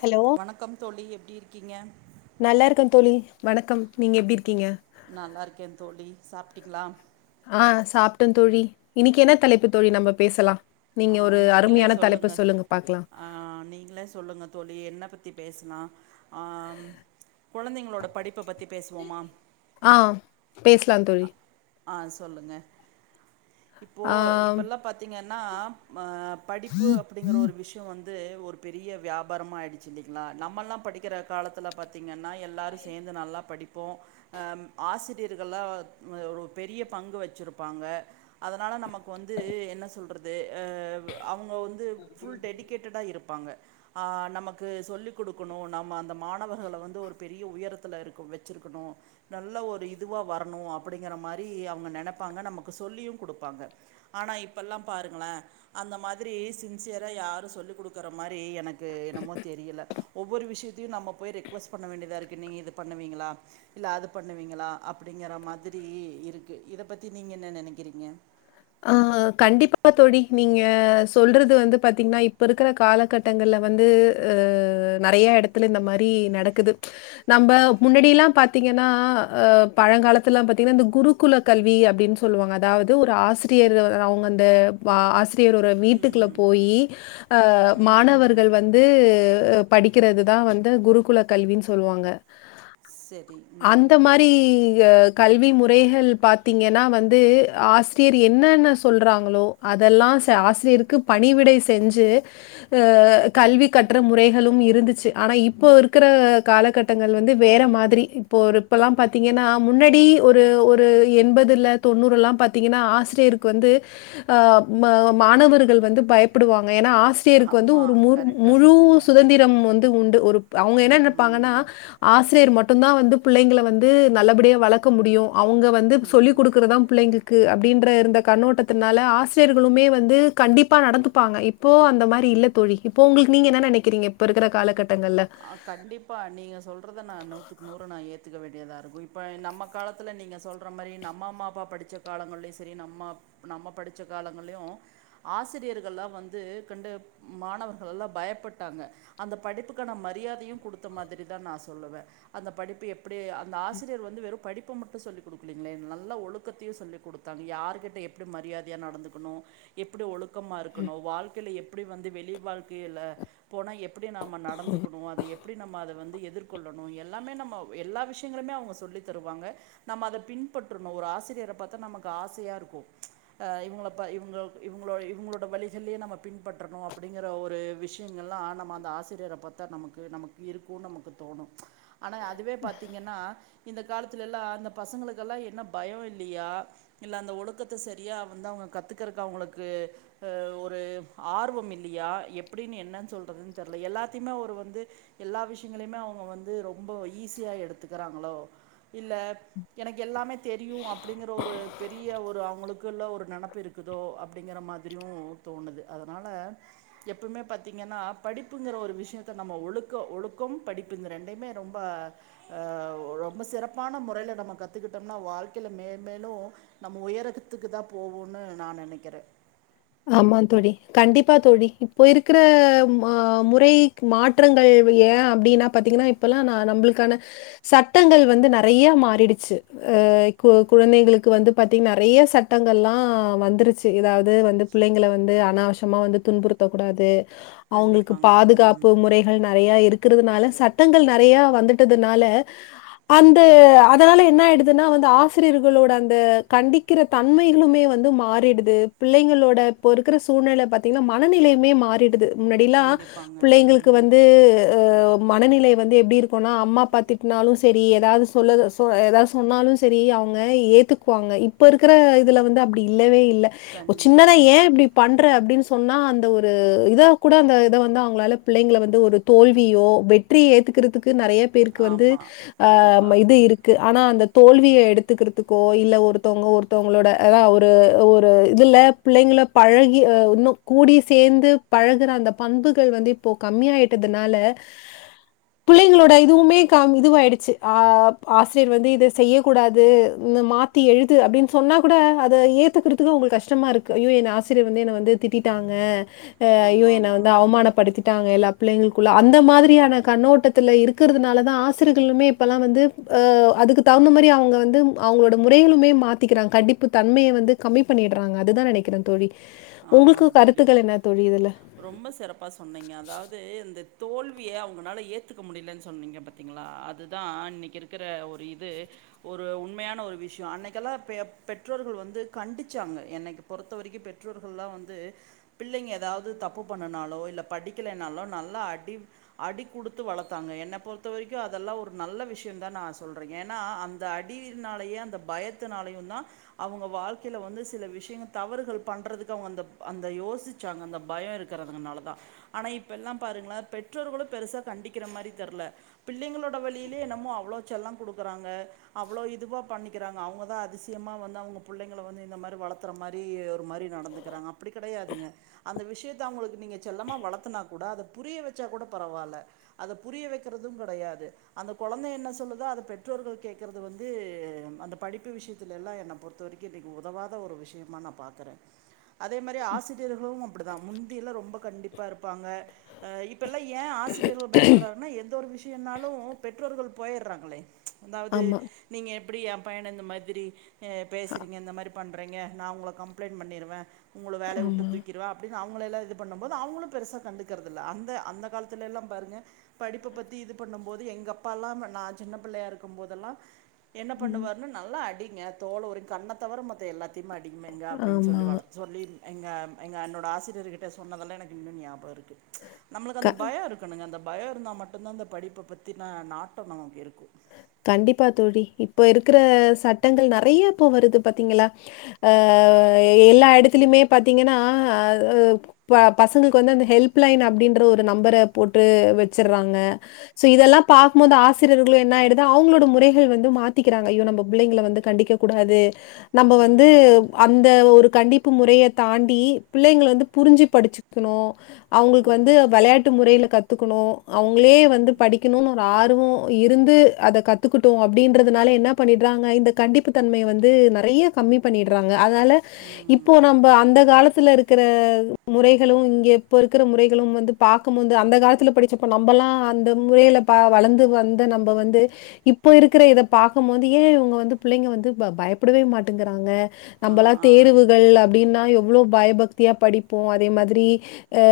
Hello வணக்கம் தோழி எப்டி இருக்கீங்க நல்லாருக்கேன் தோழி வணக்கம் நீங்க எப்டி இருக்கீங்க நல்லாருக்கேன் தோழி சாப்ட்டிங்ளா ஆ சாப்ட்டேன் தோழி இன்னைக்கு என்ன தலைப்பு தோழி நம்ம பேசலா ஆ நீங்க ஒரு நீங்களே அருமையான தலைப்பு சொல்லுங்க பாக்கலாம் ஆ நீங்களே சொல்லுங்க தோழி என்ன பத்தி பேசலா ஆ கொழந்தைங்ளோட படிப்ப பத்தி பேசுவோமா ஆ பேசலா தோழி ஆ சொல்லுங்க இப்போ ஆ இப்பல்லா பாத்தீங்கன்னா மா படிப்பு அப்படிங்கிற ஒரு விஷ் விஷயோ வந்து ஒரு பெரிய வியாபாரமா ஆயிடுச்சி இல்லீங்ளா நம்மெல்லா படிக்கிற காலத்துல பாத் திங்கன்னா எல்லாரு சேந்து நல்லா படிப்போ ஆ ம் ஆசிரியர்கள்லா ஒரு பெரிய பங்கு வெச்சிருப்பாங்க அதனால நமக்கு வந்து என்ன சொல்றத் இது ஆ அவுங்க வந்து ஃபுல் டெடிகேட்டடா இருப்பாங்க ஆ நமக்கு சொல்லிக் குடுக்கணு நம்ம அந்த மாணவர்கள வந்து ஒரு பெரிய உயரத்துல இருக்கு வெச்சிருக்கணு நல்ல ஒரு இதுவா வரணு அப்புடிங்கிற மாரி அவுங்க நெனைப்பாங்க நமக்கு சொல்லியு குடுப்பாங்க ஆனா இப்பல்லா பாருங்களே அந்த மாதிரி சின்சியரா யாரு சொல்லி் குடுக்குற மாதிரி எனக்கு க்கு என்னமோ தெரியல ஒவ்வொரு விஷயத்தையு நம்ம போய் ரெக்யூஸ்ட் பண்ண வேண்டியதா இருக்கு நீங்க இத பண்ணுவீங்களா இல்ல அது பண்ணுவீங்களா அப்படிங்கற மாதிரி இருக்கு இத பத்தி நீங்க என்ன நெனைக்கிறீங்க ஆ கண்டிப்பா தோழி நீங்க சொல்றது வந்து பாத்தீங்கன்னா இப்ப இருக்கற காலகட்ட கட்டங்கள்ல வந்து நறைய எடத்துல இந்த மாதிரி நடக்குது நம்ம முன்னாடியெல்லா பாத்தீங்கன்னா அ பழங்காலத்து எல்லா பாத்தீங்கன்னா இந்த குரு குல கல்வி அப்படின்னு சொல்லுவாங்க அதாவது ஒரு ஆசிரி யரிரு அ அவுங்க அந்த வா ஆசிரியர் ஒரு வீட்டுக்குள்ள ம். போயி ஆ ம், ம். மாணவர்கள் வந்து அ படிக்கிறது தா வந்து குருகுல கல்வின்னு சொல்லுவாங்க சரி. ம், அந்த ம். மாரி ஆ கல்வி முறைகள் பாத்தீங்கன்னா வந்து ஆசிரியர் என்னென்னா சொல்றாங்களோ அதெல்லா ஆசிரியருக்கு பணிவிடை செஞ்சி கல்வி கற்ற முறைகளும் இருந்துச்சு ஆனா இப்போ காலகட் டங்கள் வந்து வேற மாதிரி இப்போ ஒரு இப்பல்லா பாத்தீங்கன்னா முன்னாடி ஒரு ஒரு எண்பதுல தொண்ணூறு எல்லா பாத்தீங்கன்னா ஆசி ஆசிரியருக்கு வந்து ம ம மாணவர்கள் வந்து பயப்படுவாங்க ஏன்னா ஆசி யருக்கு வந்து ஒரு ஆமாம் முரு கரெக்டாக முழு சொல்கிறீங்க சுதந்திரம் வந்து உண்டு ஒரு அவங்க என்ன நெனைப்பாங்கன்னா ம் ஆசிரியர் மட்டும் தா வந்து பிள்ளைங்கள வந்து நல்லபடியா வளக்க முடியு அவுங்க வந்து சொல்லிக் குடுக்கறதுதா பிள்ளைங்களுக் கு அப்டின் ற இருந்த கண்ணோட்டத்துனால ஆசிரியர்களுமே வந்து நடந்துப்பாங்க இப்போ அந்த மாரி இல்ல தோழி இப்போ உங்களுக்கு நீங்க என்ன நெனைக்கிறீங்க இப்ப இருக்கிற காலகட்டங்கள்ல ஆ கண்டிப்பா நீங்க சொல்றத நான் நூத்துக்கு நூறு நான் ஏத்துக்க வேண்டியதா இருக்கு இப்ப நம்ம காலத் ல நீங்க சொல்ற மாரி நம்ம அம்மா அப்பா படிச்ச காலங்கள்லையு செரி நம்ம நம்ம படிச்ச காலங்கள்லையு ஆசிரியர்கள்லா வந்து கண்டு மாணவர்கள் எல்லா பயப்பட்டாங்க அந்த படிப்புக்கு அதுங்கான மரியாதையும் குடுத்த மாதிரி தா நான் சொல்லுவே அந்த படிப்பு எப்டி அந்த ஆசிரியர் வந்து வெறும் படிப் படிப்ப மட்டு சொல்லி் குடுக்கலீங்களே நல்ல ஒழுக்கத்தையு சொல்லி குடுத்தாங்க யாரருகிட்ட எப்புடி மரியாதையா நடந்துக்கணு எப்பிடி ஒழுக்கமா இருக்கணு வாழ்க்கைல எப்டி வந்து வெளி வாழ்க்கியில போனா எப்பிடி நாம ந டந்துக்கணு அத எப்டி நம்ம அத வந்து எதிர் கொள்ளணு எல்லாமே நம்ம எல்லா விஷயங்களுமே அவுங்க சொல்லி தருவாங்க நம்ம அத பின்பற்றணு ஒரு ஆசிரியர பாத்தா நமக்கு ஆசையா இருக்கு ஆ இவங்கள பா இவங்க இவங்களோட இவங்களோட வழிகள்லயே நம்ம பின்பற்றணு அப்படிங்கற ஒரு விஷ் ளைங்க நம்ம அந்த ஆசிரியரை பத்த துல நமக்கு நமக்கு இருக்கு நமக்கு தோணு ஆனா அதுவே பாத்தீங்கன்னா இந்த காலத்துல எல்லாம் அந்த பசங்களுக்கு எல்லா என்ன பயோ இல்லையா இல்ல அந்த ஒழுக்கத்த செரியா வந்து அவுங்க கத்துக்கறக்கு அவுங்களுக்கு அ ஒரு ஆர்வம் இல்லையா எப்புடின்னு என்னன் சொல்றதுன்னு தெர்ல எல்லாத் த்திமே ஒரு வந்து எல்லா விஷயங்களுமே அவுங்க வந்து ரொம்ப ஈஸியா எடுத்துக்கறாங்களோ இல்லப் எனக்கு எல்லாமே தெரியு அப்புடிங்கற ஒரு பெரிய ஒரு அவங்களுக்குள்ள ஒரு நெனப்பு இருக் க்குதோ அப்டிங்கிற மாதிரியு தோணுது அதனால எப்பமே பாத்தீங்கன்னா படிப்புங்கற ஒரு விஷ் யத்த நம்ம ஒழுக்கொ ஒழுக்கொம் படிப்பு இந்த ரெண்டைமே ரொம்ப ஆ ஒ ரொம்ப சிறப்பான முறையில நம்ம கத்துக்கிட்டோம்னா வாழ்க்கைல மேல் மேலூ நம்ம உயரகத்துக்கு தா போவோன்னு நா நெனைக்கிற ஆமா தோழி கண்டிப்பா தோழி இப்போ இருக்ற மா முறை மாற்றங்கள்வு ஏ அப்டின்னா பாத்தீங்கன்னா இப்பல்லா நா நம்புளுக்கான சட்டங்கள் வந்து நறைய மாறிடுச்சு அ கு குழந்தைங்களுக்கு வந்து பாத்தீங்க் நறைய சட்டங்கள்லா வந்துருச்சு எது அதே வந்து பிள்ளைங்கள வந்து அனாவசமா வந்து துன்புறுத்தக்கூடாது அவங்களுக்கு கண்டிப்பாங்க ம் பாதுகாப்பு முறை கள் நறையா இருக்றதுனால சட்டங்கள் நறையா வந்துட்டதுனால அந்த அதனால என்ன ஆயிடுதுன்னா வந்து ஆசிரியர்களோட அந்த கண்டிக் கிற தன்மைகளுமே வந்து மாறிடுது பிள்ளைங்களோ ட இப்ப இருக்ற சூழ்நில பாத்தீங்ன்னா மனநிலைமே மா றிடுது முன்னாடிலா கண்டிப்பாங்க பிள்ளைங்களுக்கு ம் வந்து அ மனநிலை வந்து எப்டி இருக்குனா அம்மா அப்பா திட்னாலு செரி எதாது சொல்லது சொ ஏதா சொன்னாலு செரி அவங்க ஏத்துக்குவாங்க இப்போ இருக்ற இதுல வந்து அப்டி இல்லவே இல்ல கண்டிப்பாங்க நீ பண்ற அப்டின் சொன்னா அந்த ஒரு இதா கூட அந்த இத வந்து அவங்களால பிள்ளைங்கள வந்து ஒரு தோல்வியோ வெற்றி ஏத்துக்கிறதுக்கு நறைய பேருக்கு வந்து ஆமா ஆ கண்டிப்பா ம இது இரு க்கு ஆனா அந்த தோல்விய எடுத்துக்கிறதுக்கோ இல்ல ஒருத்தவங்க ஒருத்தவங்களோட அலா ஒரு ஒரு இதுல பிள்ளைங்கள பழகி அ இன்னு கூடி சேந்து பழகுற அந்த பண்புகள் வந்து இப்போ கம்மி ஆய்ட்டதுனால [inaudible] பிள்ளைங்களோட இதுவுமே கா இது ஆயிடுச்சு ஆப் ஆசிரியர் வந்து இத செய்யக்கூடாது இந்த மா த்தா எழுது அப்டின் சொன்னா கூட அத ஏத்துக்கிறதுக்கு அவங்களு கஷ்டமா இருக் கயோ என் ஆசிரியர் வந்து என்ன வந்து திட்டிட்டாங்க அ அய்யோ ஆமா என்ன ஆமா வந்து அவமானப்படுத்தி ட்டங்க எல்லா பிள்ளைங்களுக்குள்ள அந்த மாதிரியான கண்ணோட்டத்துல இருக்கறதுனால தா ஆசிரியகளுமே இப்பல்லா வந்து அ அதுக்கு தகுந்த மாரி அவங்கள வந்து அவங்களோட முறைகளுமே மாத்திக்கிறாங்க கடுப்பு தன்மைய வந்து கம்மி பண்ணிடுறாங்க அதுதா நெனைக்கிறே தோழி உங்களுக்கு ஆமாங்க தோழி கருத்துக்கள் என்ன தோழி இதுல ரொம்ப சிறப்பா சொன்னீங்க அதாவ்து இந்த தோல்விய அவங்கனால ஏத்துக்க முடியிலன் சொன்னீங்க பாத் தீங்ளா அதுதா இன்னிக்கு இருக்ற ஒரு இது ஒரு உண்மையான ஒரு விஷ்யோ அன்னைக்கெல்லா பெ பெற்றோர்கள் வந்து கண்டிச்சாங்க எனக்கு பொறுத்த வரைக்கூ பெற்றோர்கள்ல்லா வந்து பிள்ளைங்க எதாவ் ந்து தப்பு பண்ணனாலோ இல்ல படிக்கலனாலோ நல்லா அடி அடி குடுத்து வளத்தாங்க என்ன பொறுத்த வரைக்கு அதல்லா ஒரு நல்ல விஷ்யோந்தான் நா சொல்றே ஏன்னா அன் அந்த அடியினாலயே அந்த பயத்துனாலயு தா அவங்க வாழ்க்கில வந்து சில விஷ்யங்கள் தவறுகள் பண்றதுக்கு அவங்க அந்த அந்த யோசிச்சாங்க அந்த பயோ இருக்கறதுகுனால தா ஆனா இப்ப எல்லா பாருங்கள பெற்றோர்களு பெருசா கண்டிக்கிற மாரி தெர்ல பிள்ளைங்களோட வழியிலே என்னமோ அவ்ளோ செல்லொ குடுக்குறாங்க அவ்வளோ இதுவா பண்ணி க்கிறாங்க அவங்கதா அதிசியமா வந்து அவங்க புள்ளைங்கள வந்து இந்த மாரி வளர்த்துற மாரி ஒரு மாரி நடந்துக்குறாங்க அப் பிடி கெடையாதுங்க அந்த விஷியத்த அவங்களுக்கு நீங்க செல்லமாக வளத்துனா கூட அத புரிய வச்சா கூட பரவால்ல அத புரிய வெக்கிறதும் கெடையாது அந்த கொழந்த என்ன சொல்லுதோ அத பெற்றோர்கள் கேக்கறது வந்து அந்த படிப்பு விஷியத்துல எல்லா என்ன பொறுத்த வரை திக்கு உதவாத ஒரு விஷியமா நா பாக்கினறே அதே மாரி ஆசிரியர்களு நம் ப்படிதா முந்தியில ரொம்ப கண்டிப் பா இருப்பாங்க அ இப்பெல்லா ஏ ஆசிரியர்கள் பயப்பற்றான்னா எந்த ஒரு விஷ் யன்னாலு பெற்றோர்கள் போயிற்றாங்களே அதாவது ஆமா. நீங்க எப்படி எ பையன இந்த மாதிரி அ பேசுறீங்க இந்த மாரி பண்றீங்க நா உங்கள கம்ப்ளைண்ட் பண்ணிருவே உங்கள வேலைய உட்டு ஆமா. தூக்கிருவே அப்படின்னு அவங்கள எல்லா இது பண்ணும்போது அவங்களு பெருச கண்டுக்கறதில்ல அந்த அந்த காலத்துல எல்லா பாருங்க படிப்ப பத்தி இது பண்ணும் போது எங்க அப்பா எல்லா நா சின்ன புள்ளையா இருக்கும் போதெல்லா என்ன ம். பண்ணுவாருன்னா நல்லா அடிங்க தோல்ல உரி கண்ண தவிர மத்த எல்லாத்தைம் அடிங்மேங்கே அப்டின் ஆமா. சொல்லி வளத் சொல்லி எங்க எங்க அண்ணோட ஆசிரியர்கிட்டே சொன்னதெல்லா எனக்கு இன்னு ஞாபக இருக்கு நம்மளுக்கு அந்த பயோ இருக் பண்ணுங்க அந்த பயோ இருந்தா மட்டுந்தா இந்த படிப்ப பத்தின நாட்டோம் நமக்கு இருக்கு இருக்கு கண்டிப்பா தோழி இப்போ இருக்கிற சட்டங்கள் நறைய இப்போ வருது பாத்தீங்களா அ எல்லா எடத்துலயுமே பாத்தீங்கன்னா அ ப்ப பசங்களுக்கு வந்து அந்த ஹெல்ப் லைன் அப்படின்ற ஒரு நம்பர போட்டு வச்சறாங்க சோ இதெல்லா பாக்கும்போது ஆசிரியர்களு என்ன எடு அதா அவங்களோட முறைகள் வந்து மாத்திக்கிறாங்க ஐயோ நம்ப புள்ளைங்கள வந்து கண்டிக்க கூடாது நம்ம வந்து ம் அந்த ஒரு கண்டிப்பு முறைய தாண்டி பிள்ளைங்கல வந்து புரிஞ்சி படிச்சிக்கணு அவுங்களுக்கு ம் வந்து வளையாட்டு முறையில கத்துக்கணு அவுங்களே வந்து படிக்கணுன்னு ஒரு ஆருவோ இருந்து அத கத்துக்குட்டோ அப்படின்றதுனாலே என்னா பண்ணிற்றாங்க இந்த கண்டிப்பு தன்மைய வந்து நறைய கம்மி பண்ணிற்றாங்க அதனால இப்போ ம் நம்ப அந்த காலத்துல இருக்கிற முறைகளு இங்க இப்போ இருக்கிற முறைகளு வந்து பாக்கும்போது அந்த காலத்தில் படிச்சப்போ நம்பல்லா அந்த முறையில்ப வளந்து வந்த நம்ப வந்து இப்ப இருக்கிற இத பாக்கும் போது ஏ இவுங்க வந்து பிள்ளைங்க வந்து ப பயப்படவே மாட்டேங்கிறாங்க ஆ நம்பல்லா ஆ தேருவுகள் அப்படின்னா எவ்ளோ பயபக்தியா படிப்போ அதே மாதிரி அ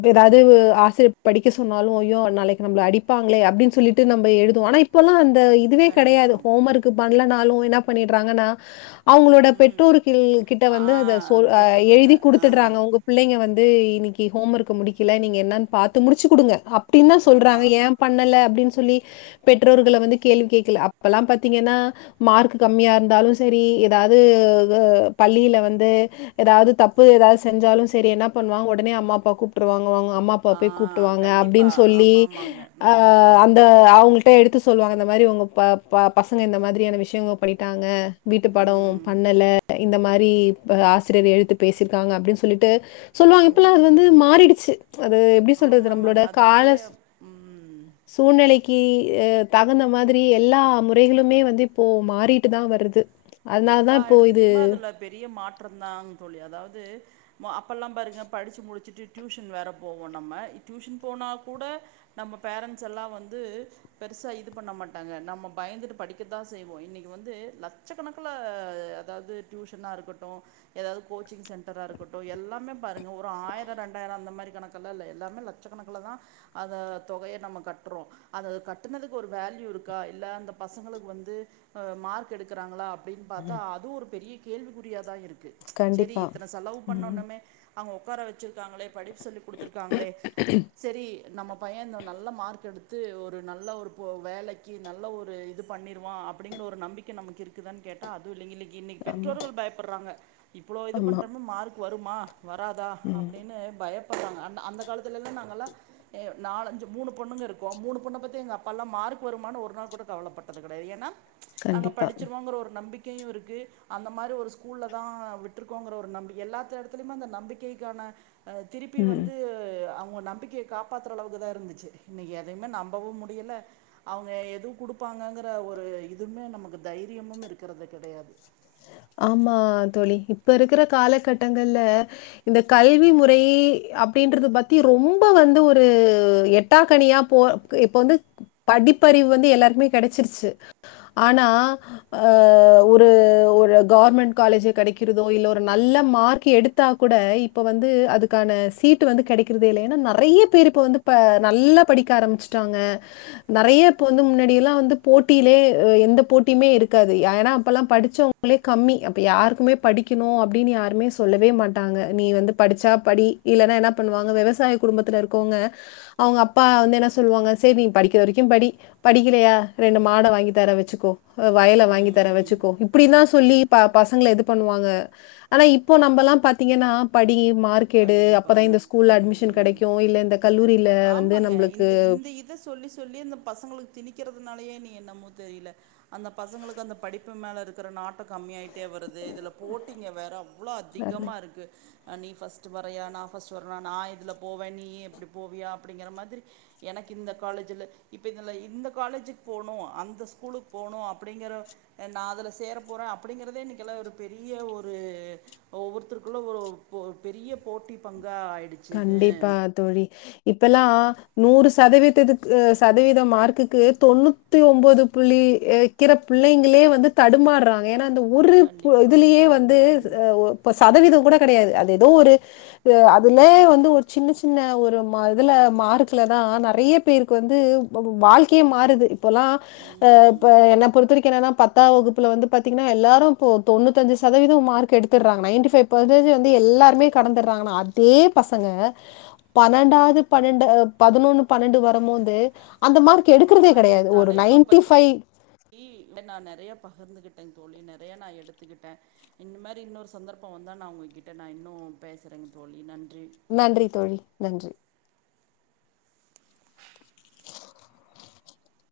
இது எதாவது ஆசிரியர் படிக்க சொன்னாலு ஐயோ நாளைக் நம்மள அடிப்பாங்களே அப்படின் சொல்லி ட்டு நம்ப எழுதுவோ ஆனா இப்பல்லா அந்த இதுவே கடையாது கண்டிப்பாங்க ஹோம் ஒர்க்கு பண்லனாலு என்ன பண்ணிற்றாங்கன்னா அவங்களோட ம் பெற்றோருகள் கிட்ட ஆ வந்து அத சொல் அ இதை எழுதி சொல்லுங்கள் ஆ குடுத்துற்றாங்க உங்க பிள்ளைங்க வந்து இன்னைக்கி ஹோம் ஒர்க்கு முடிக்கல நீங்க என்னன் பாத்து முடிச்சி குடுங்க அப்டின் தா சொல்றாங்க அதான் ஏம் பண்ணல அப்படின் சொல்லி பெற்றோர்கள வந்து கேள்வி கேக்கல அப்பல்லாம் பாத்தீங்கன்னா மார்க்கு கம்மியா இருந்தாலு சரி எதாவது பள்ளியில வந்து எதாவது தப்பு எதாவது செஞ்சாலு சரி என்ன பண்ணுவாங ஒடனே அம்மா அப்பா கூ ட்டுருவாங்க அவங்க அம்மா அப்பா ஆ போய் கூப்ட்டு வாங்க அப்டின் கண்டிப்பாக சொல்லி ஆமாம் ஆமாங்க அ ம் அந்த அவங்க கிட்ட எடுத்து சொல்லுவாங்க இந்த மாரி உங்க ப ப பசங்க இந்த மாதிரியான விஷ்யங்கள் பண்ணிட்டாங்க வீட்டு பாடோ ம் பண்ணல இந்த மாரி ஆசிரியர் எதுத்து பேசிருக்காங்க அப்டின் சொல்லிட்டு சொல்லுவாங் இப்பல்லா ம் அது வந்து ம் மாறிடுச்சு அது எப்படி ஆமா சொல்றது ஆமாங்க. நம்மளோட அது கால அப்டியே ம் சூழ்நிலைக்கி அ தகுந்த மாதிரி எல்லா முறைகளுமே வந்து இப்போ மாறிட்டுதா வருது அதனால எல்லா தான் இப்போ இது எடத்துலயுமே அதுல பெரிய மாற்றம்தாங் தோழி அதாவது அப்பெல்லாம் பாருங்க படிச்சி முடிச்சிட்டு டியூஷன் வேற போவோ நம்ம டியூஷன் போனா கூட நம்ம பேரண்ட்ஸ் எல்லா வந்து பெருசா இது பண்ண மாட்டாங்க நம்ம பயந்துட்டு படிக்கத்தான் செய்வோ இன்னைக்கி வந்து லட்சக் க்கணக்குல அதாவது டியூஷன்னா இருக்கட்டு எதாவது கோச்சிங் சென்டரா இருக்கட்டு எல்லாமே பாருங்க ஒரு ஆயிர ரெண்டாயிர அந்த மாரி கணக்கெல்லா இல்ல எல்லாமே லட் லட்சக்கணக்குலதா அந்த தொகைய நம்ம கற்றோ அத கட்டுனதுக்கு ஒரு வேல்யூ இருக்கா இல்ல அந்த பசங்களுக்கு வந்து அ மார்க் எடுக்க றாகளா அப்டின் பாத்தா அதுவு ஒரு பெரிய கேள்விக்குறியாதா இருக்கு சரி கண்டிப்பா. இத்தன செலவு ம். பண்ணுணோமே அவுங் உக்கார வச்சிருக்காங்களே படிப்பு சொல்லி குடுத்திருக்காங்களே சரி நம்ம பைய இந்த நல்ல மார்க் எடுத்து து ஒரு நல்ல ஒரு வேலைக்கி நல்ல ஒரு இது பண்ணிருவா அப்படிங்கிற ஒரு நம்பிக்கை நமக்கு இரு க்குதானு கேட்டா அதுவு இல்லைங்க இன்னைக்கி இன்னைக்கி ஆமா, பெற்றோர்கள் பயப்படுறாங்க இவ்ளோ இது ஆமா. பண்றோமே மார்க் வருமா வராதா ம். அப்டின்னு பயப்படுறாங்க அந்த அந்த காலத்துலல்லா நாங்கள்லா ஏ நாலு அஞ்சு மூனு பொண்ணுங்க இருக்கோம் மூனு பொண்ணப் பத்தியு எங்க அப்பாலா மார்க் வருமானு ஒரு நாள் கூட கவலைப்பட்டது கெடையாது ஏன்னா நாங்க கண்டிப்பா. படிச் சிருவோ ஒரு நம்பிக்கையு இருக்கு அந்த மாரி ஒரு ஸ்கூல்லதா விட்டுருக்கோங்கற ஒரு நம்பிக்கை எல்லாத்த எடத்தலுமே அந்த நம்பிக்கை வந்தோன திருப்பி ம். வந்து அவுங்க நம்பிக்கை காப்பாத்துற அளவுக்கு தா இருந்துச்சு இன்னைக்கி எதையுமே நம்பவு முடியல அவுங்க எதுவு குடுப்பாங்கங்கற ஒரு இதுமே நமக்கு தைரியமும் இருக்கறது கெடையாது ஆமா தோழி இப்ப இருக்கற காலகட்டங்கள்ல இந்த கல்வி முறை அப்டின்றது பத்தி ரொம்ப வந்து ஒரு எட்டாக்கனியா போ இப்ப வந்து படிப்பறிவு வந்து எல்லாருக்மே கெடைச்சிருச்சி ஆனா ஆ ஒரு ஒரு கவர்மெண்ட் காலேஜ் கெடைக்கிறதோ இல்ல ஒரு நல்ல மார்க் எடுத்தா கூட இப் இப்ப வந்து அதுக்கான சீட் வந்து கெடைக்கறதே இல்ல ஏன்னா நெறைய பேரு இப்ப வந்து நல்லா படிக்க ஆரம்பிச் ட்டாங்க நெறையா இப்ப வந்து முன்னாடியெல்லா வந்து போட்டியிலே எந்த போட்டியுமே இருக்காது ஏன்னா அப்பெல்லா படிச்சவங்க ளே கம்மி அப்போ யாருக்குமே படிக்கணு அப்டின்னு யாருமே சொல்லவே மாட்டாங்க நீ வந்து படிச்சா படி இல்லன்னா என்ன பண்ணுவாங்க வெவசாய குடும்பத்துல இருக்கவங்க அவங்க அப்பா வந்து என்ன சொல்லுவாங்க செரி நீ படிக்கிற வரைக்கு படி படிக்கலையா ரெண்டு மாட வாங்கி தர வச்சக்கோ வயல வாங்கி தர ம், வச்சுக்கோ இப்டி தா சொல்லி பசங்கள இது பண்ணுவாங்க ஆனா இப்போ நம்மல்லா பாத்தீங்கன்னா படி மார்க் கெடு அப்பதா கண்டிப்பாங்க இந்த ஸ்கூல்ல அட்மிஷன் ம் கெடைக்கு இல்ல இந்த கல்லூரியில வந்து ஆமாங்க நம்ளுக்கு இந்த இந்த இத சொல்லி சொல்லியே இந்த பசங்களுக்கு திணிக்கறதுனாலயோ எண்ணமோ தெரியல அந்த பசங்களுக்கு அந்த படிப்பு மேல இருக்கிற நாட்டோ கம்மி ஆயிட்டே வருது இதுல போட்டிங்க வேற எவ்ளோ அதிகமா இருக்கு அ நீ ஃபஸ்ட் ஃப்ஸ்ட் வரயா நா ஃபஸ்ட் வரனா நா இதுல போவே நீ எப்டி போவியா அப்டிங்கிற மாதிரி எனக்கு இந்த காலேஜூல இப்ப இதுல இந்த காலேஜுக்கு போணு அந்த ஸ்கூலுக்கு போணு அப்படிங்கற நா அதுல சேர போற அப்படிங்கறதே இன்னைக்கு எல்லா ஒரு பெரிய ஒரு ஒவ்வொருத்தருக்குள்ள ஒரு ஒ பெரிய போட்டி பங்கா ஆயிடுச்சு கண்டிப்பா தோழி இப்பல்லா நூறு சதவீதத்துக்கு சதவீத மார்க்குக்கு தொண்ணு த்தி ஒம்போது புள்ளி வைக்கிற புள்ளங்களே வந்து தடுமாடறாங்க ஏன்னா அந்த ஒரு கண்டிப்பா இதுலயே வந்து ம் ஆ ஒ இப்ப சதவீதோ கூட கெடையாது அது ஏதோ ஒரு ஆ அதுலே வந்து ஒரு சின்ன சின்ன ஒரு இதுல மார்க்ல தா நெறைய பேரு க்கு வந்து வாழ்க்கயே மாறுது இப்பல்லா ஆ ம் ப என்ன பொறுத்தவரைக்கு என்னன்னா பத்தா வகுப்புல வந்து பாத்தீங்கன்னா எல்லாரு இப்ப தொண்ணூத்தஞ்சு சதவீதோ மார்க் எடுத் எடுத்துட்றாங்க நைன் பைவ் பர்சன்டேஜ் வந்து எல்லாருமே கடந்துடுறாங்க ஆனா அதே பசங்க பன்னெண்டாவது பன்னெண்டு பதினொன்னு பன்னெண்டு வரும்போது அந்த மார் ஆ கெடுக்கறதே கெடையாது ஒரு நைன்டி ஃபைவ் ழி நா நெறையா பகிர்ந்துகிட்டேன் தோழி நா நறையா எடுத்துக்கிட்ட இந்த மாதிரி இன்னொரு சந்தர்ப்பம் வந்தா நா உங்ககிட்ட நா இன்னு பேசுறெங் தோழி நன்றி நன்றி தோழி நன்றி